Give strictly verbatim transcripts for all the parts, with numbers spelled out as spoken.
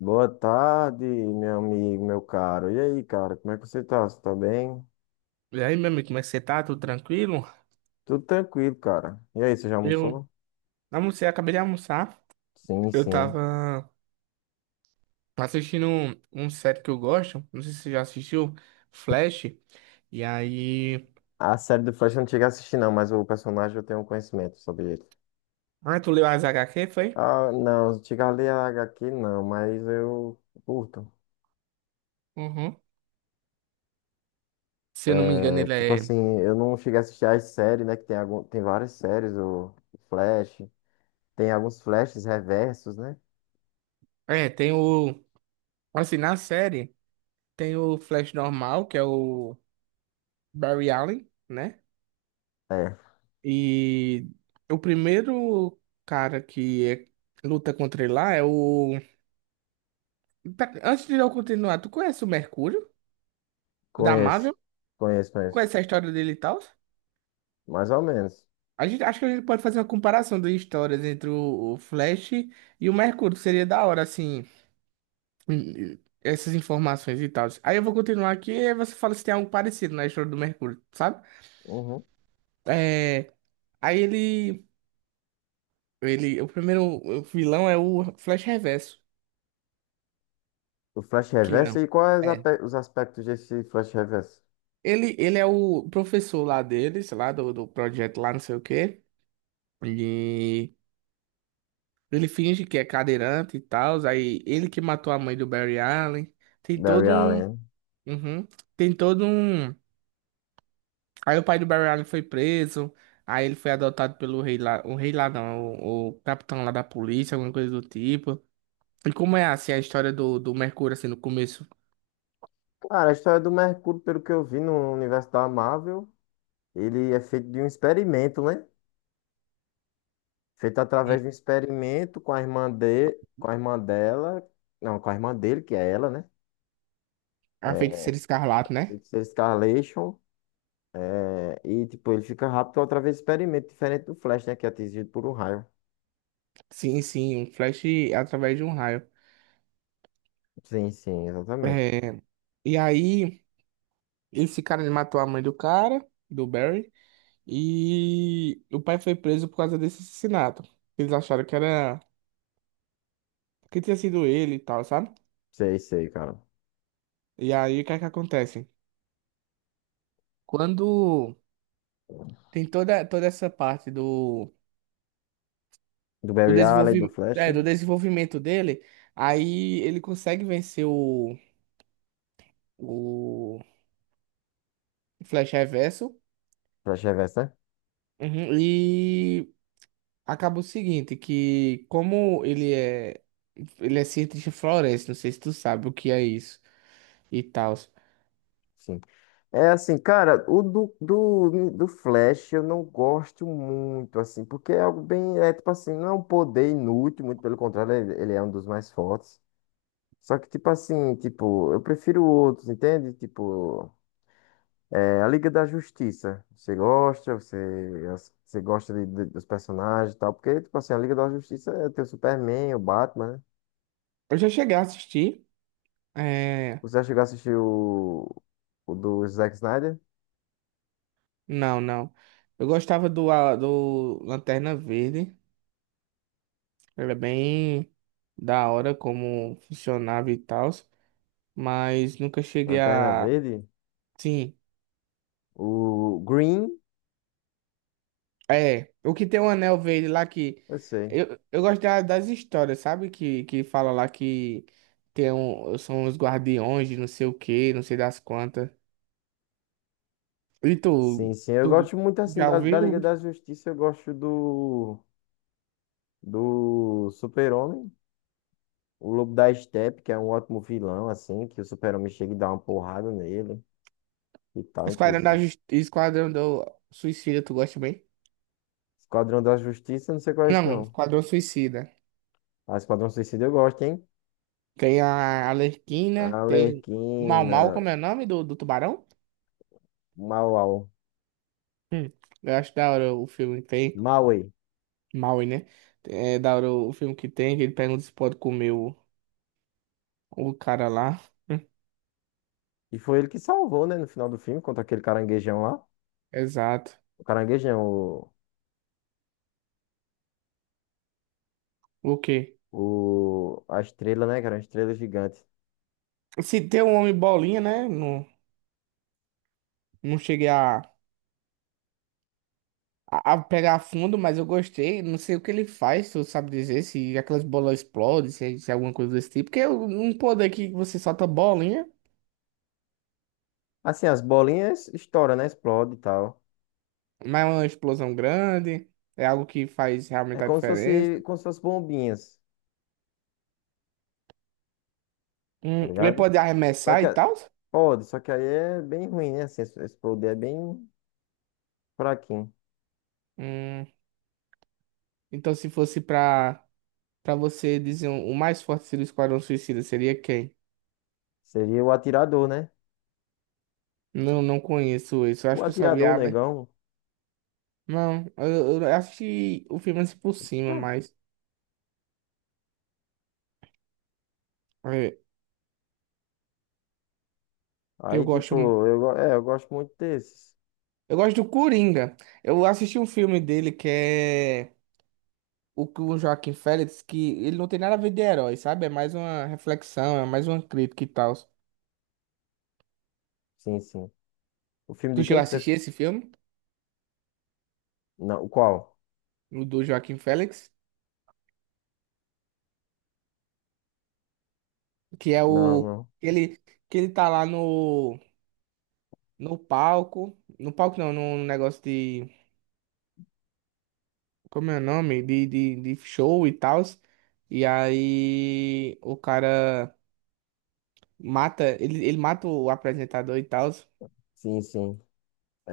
Boa tarde, meu amigo, meu caro. E aí, cara, como é que você tá? Você tá bem? E aí, meu amigo, como é que você tá? Tudo tranquilo? Tudo tranquilo, cara. E aí, você já Eu almoçou? almocei, acabei de almoçar. Sim, Eu sim. tava assistindo um, um série que eu gosto. Não sei se você já assistiu, Flash. E aí. A série do Flash eu não cheguei a assistir, não, mas o personagem eu tenho conhecimento sobre ele. Ah, tu leu as H HQ, foi? Ah, não, cheguei a ler a agá quê, não, mas eu curto. Uhum. Se eu não me engano, É, ele tipo é. assim, eu não cheguei a assistir as séries, né? Que tem, algum, tem várias séries, o Flash. Tem alguns Flashes reversos, né? É, tem o. Assim, na série, tem o Flash normal, que é o Barry Allen, né? É, E o primeiro cara que é- luta contra ele lá é o. Tá, antes de eu continuar, tu conhece o Mercúrio? O da conheço. Marvel? Conheço, Qual conheço. é essa história dele e tal? Mais ou menos. A gente, acho que a gente pode fazer uma comparação de histórias entre o, o Flash e o Mercúrio. Seria da hora, assim, hum, hum, essas informações e tal. Aí eu vou continuar aqui e você fala se tem algo parecido na história do Mercúrio, sabe? Uhum. É, aí ele, ele. O primeiro vilão é o Flash Reverso. O Flash Que Reverso é. e quais É. ape- os aspectos desse Flash Reverso? Ele, ele é o professor lá dele, sei lá, do, do projeto lá, não sei o quê. E ele finge que é cadeirante e tal, aí ele que matou a mãe do Barry Allen. Tem Barry todo um. Allen. Uhum. Tem todo um. Aí o pai do Barry Allen foi preso, aí ele foi adotado pelo rei lá. O rei lá não, o, o capitão lá da polícia, alguma coisa do tipo. E como é assim a história do, do Mercúrio, assim, no começo? Cara, a história do Mercúrio, pelo que eu vi no universo da Marvel, ele é feito de um experimento, né? Feito Hum. através de um experimento com a irmã de, com a irmã dela, não, com a irmã dele, que é ela, né? A feiticeira escarlate, né? Feito ser Scarlation, é, e tipo, ele fica rápido através do experimento, diferente do Flash, né? Que é atingido por um raio. Sim, sim, um flash através de um raio. Sim, sim, exatamente. É, e aí, esse cara ele matou a mãe do cara, do Barry. E o pai foi preso por causa desse assassinato. Eles acharam que era que tinha sido ele e tal, sabe? Sei, sei, cara. E aí o que é que acontece? Quando tem toda, toda essa parte do, Do do, Barry Allen, do desenvolvi... Flash. é, do desenvolvimento dele, aí ele consegue vencer o, o Flash Reverso. Flash Reverso, né? Uhum. E acaba o seguinte, que como ele é ele é cientista floresta, não sei se tu sabe o que é isso e tal. Sim. É assim, cara, o do, do, do Flash eu não gosto muito, assim, porque é algo bem, é tipo assim, não é um poder inútil, muito pelo contrário, ele, ele é um dos mais fortes. Só que, tipo assim, tipo, eu prefiro outros, entende? Tipo, é a Liga da Justiça. Você gosta, você, as- você gosta de- de- dos personagens e tal, porque, tipo assim, a Liga da Justiça é, tem o Superman, o Batman, né? Eu já cheguei a assistir. É, Você já chegou a assistir o, o do Zack Snyder, não, não. Eu gostava do, a- do Lanterna Verde. Era bem da hora como funcionava e tal. Mas nunca cheguei Lanterna a. Verde, Sim. o Green. É. O que tem um anel verde lá que. Eu sei. Eu, eu gosto da- das histórias, sabe? Que, que fala lá que tem um, são os guardiões de não sei o que, não sei das quantas. E Sim, tu, sim. Eu tu gosto muito assim já da, da Liga ouviu? da Justiça. Eu gosto do, do Super-Homem, o Lobo da Estepe, que é um ótimo vilão, assim, que o Super-Homem chega e dá uma porrada nele e tal, Esquadrão da inclusive. Justi- Esquadrão do Suicida, tu gosta bem? Esquadrão da Justiça, não sei qual é esse, Não, não. Esquadrão Suicida. Ah, Esquadrão Suicida eu gosto, hein? Tem a Arlequina, tem o Mau Arlequina, Mau, como é o nome do, do tubarão? Mauau, Hum, eu acho da hora o filme que tem. Maui. Maui, né? É da hora o filme que tem, que ele pergunta se pode comer o, o cara lá. Hum, E foi ele que salvou, né, no final do filme, contra aquele caranguejão lá. exato. O caranguejão, o, O quê? o, a estrela, né, que era uma estrela gigante. Se tem um homem bolinha, né? Não, não cheguei a, a, a pegar a fundo, mas eu gostei. Não sei o que ele faz, tu sabe dizer, se aquelas bolas explodem, se, se é alguma coisa desse tipo. Porque é um poder que você solta bolinha. Assim, as bolinhas estouram, né? Explode e tal. Mas é uma explosão grande, é algo que faz É realmente a como se fosse, diferença. como se fosse bombinhas, tá Hum, ele ligado? pode Só arremessar que e a- tal? pode, só que aí é bem ruim, né? Assim, esse esse poder é bem fraquinho. Hum, então, se fosse pra, pra você dizer um- o mais forte do Esquadrão Suicida, seria quem? Seria o atirador, né? Não, não conheço isso. Eu O acho que eu só vi atirador, o a... le- negão. Não, eu, eu assisti o filme assim por cima, Tá. mas é, eu Aí, tipo, gosto... eu, go- é, eu gosto muito desses. Eu gosto do Coringa. Eu assisti um filme dele que é o que o Joaquim Félix, que ele não tem nada a ver de herói, sabe? É mais uma reflexão, é mais uma crítica e tal. Sim, sim. O filme Tu de chegou quem a que você. assistir f- esse filme? Não, o qual? O do Joaquim Félix? Que é Não, o. não. Ele, que ele tá lá no. No palco. No palco não, num negócio de. Como é o nome? De, de, de show e tal. E aí. O cara mata. Ele, ele mata o apresentador e tal. Sim, sim.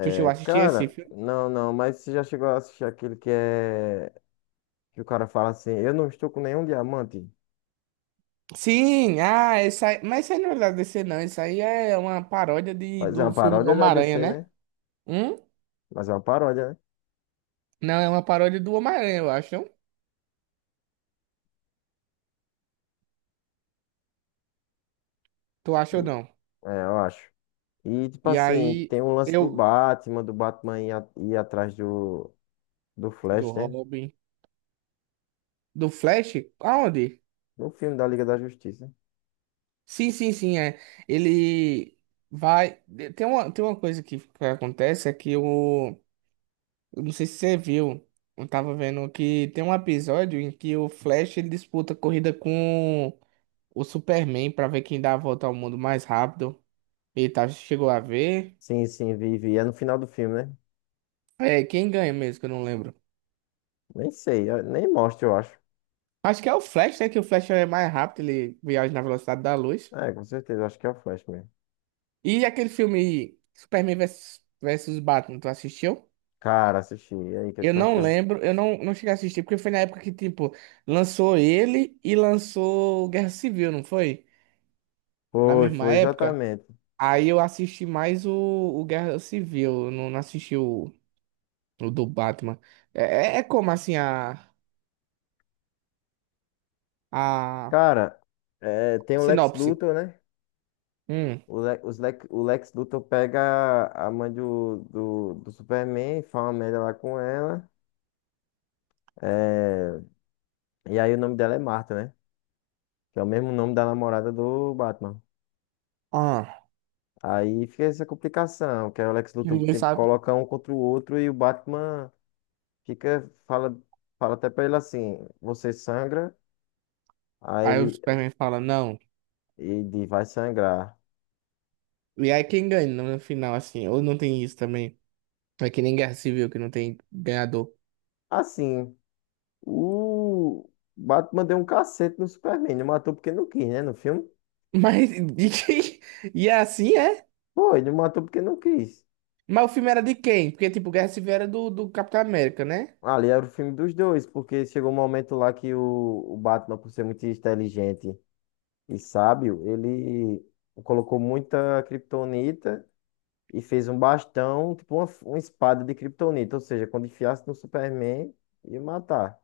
Tu chegou a assistir esse cara, filme? não, não, mas você já chegou a assistir aquele que é. Que o cara fala assim: eu não estou com nenhum diamante. Sim! Ah, esse aí, mas isso aí não é da D C, não. Isso aí é uma paródia de, Mas é uma do filme paródia da Homem-Aranha, D C, né? né? Hum? Mas é uma paródia, né? Não, é uma paródia do Homem-Aranha, eu acho. Não? Tu acha ou Hum, não? é, eu acho. E, tipo E assim, aí tem o lance do eu. Batman, do Batman ir, a- ir atrás do, do Do Flash, né? Robin. Do Flash? Aonde? No filme da Liga da Justiça. Sim, sim, sim, é. Ele vai. Tem uma, tem uma coisa que, que acontece é que o. Eu não sei se você viu. Eu tava vendo que tem um episódio em que o Flash ele disputa corrida com o Superman pra ver quem dá a volta ao mundo mais rápido. E tá, chegou a ver. Sim, sim, vi, vi. É no final do filme, né? É, quem ganha mesmo, que eu não lembro. Nem sei, eu- nem mostra, eu acho. Acho que é o Flash, né? Que o Flash é mais rápido, ele viaja na velocidade da luz. É, com certeza, eu acho que é o Flash mesmo. E aquele filme Superman versus, versus Batman, tu assistiu? Cara, assisti. E aí, o que, é que Eu tu não achou? lembro, eu não, não cheguei a assistir, porque foi na época que, tipo, lançou ele e lançou Guerra Civil, não foi? Na Foi, mesma foi, época. exatamente. Aí eu assisti mais o, o Guerra Civil, eu não, não assisti o, o do Batman. É, é- é como, assim, a, a Cara, é, tem o Lex sinopse. Luthor, né? Hum, O, Le, os Lex, o Lex Luthor pega a mãe do, do, do Superman, e fala uma merda lá com ela. É, e aí o nome dela é Marta, né? Que é o mesmo nome da namorada do Batman. ah, Aí fica essa complicação, que aí o Lex que Luthor ninguém tenta sabe. colocar um contra o outro e o Batman fica, fala, fala até pra ele assim, você sangra, aí Aí o ele, Superman fala, não. ele vai sangrar. E aí quem ganha no final, assim, ou não tem isso também? É que nem Guerra Civil, que não tem ganhador. Assim, o Batman deu um cacete no Superman, não matou porque não quis, né, no filme. Mas de quem? E é assim é? Pô, ele matou porque não quis. Mas o filme era de quem? Porque, tipo, Guerra Civil era do, do Capitão América, né? Ali era o filme dos dois, porque chegou um momento lá que o, o Batman, por ser muito inteligente e sábio, ele colocou muita kryptonita e fez um bastão, tipo uma, uma espada de kryptonita. Ou seja, quando enfiasse no Superman, ia matar.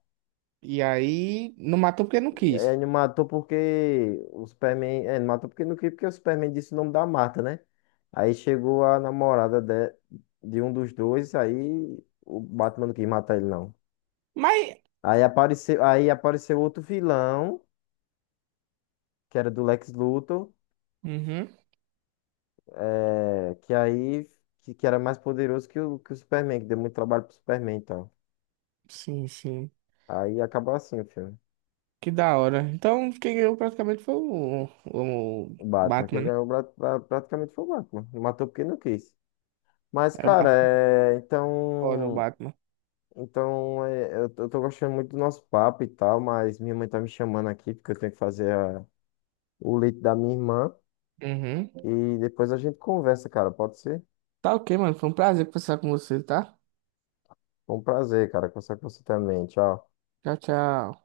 E aí não matou porque não E aí quis. ele matou porque o Superman. É, ele matou porque não queria, porque o Superman disse o nome da mata, né? Aí chegou a namorada de, de um dos dois, aí o Batman não quis matar ele, não. Mas. Aí apareceu, aí apareceu outro vilão, que era do Lex Luthor, Uhum. eh, que aí que, que era mais poderoso que o, que o Superman, que deu muito trabalho pro Superman, então. Sim, sim. Aí acabou assim o filme. Que da hora. Então, quem ganhou praticamente foi o, o O Batman, Batman, quem né? ganhou pra- pra- praticamente foi o Batman. Matou porque não quis. Mas, É o cara, Batman. é, Foda, o então. Batman. Então, é, eu, tô eu tô gostando muito do nosso papo e tal, mas minha mãe tá me chamando aqui porque eu tenho que fazer a- o leite da minha irmã. Uhum. E depois a gente conversa, cara. Pode ser? Tá ok, mano. Foi um prazer conversar com você, tá? Foi um prazer, cara, conversar com você também. Tchau. Tchau, tchau.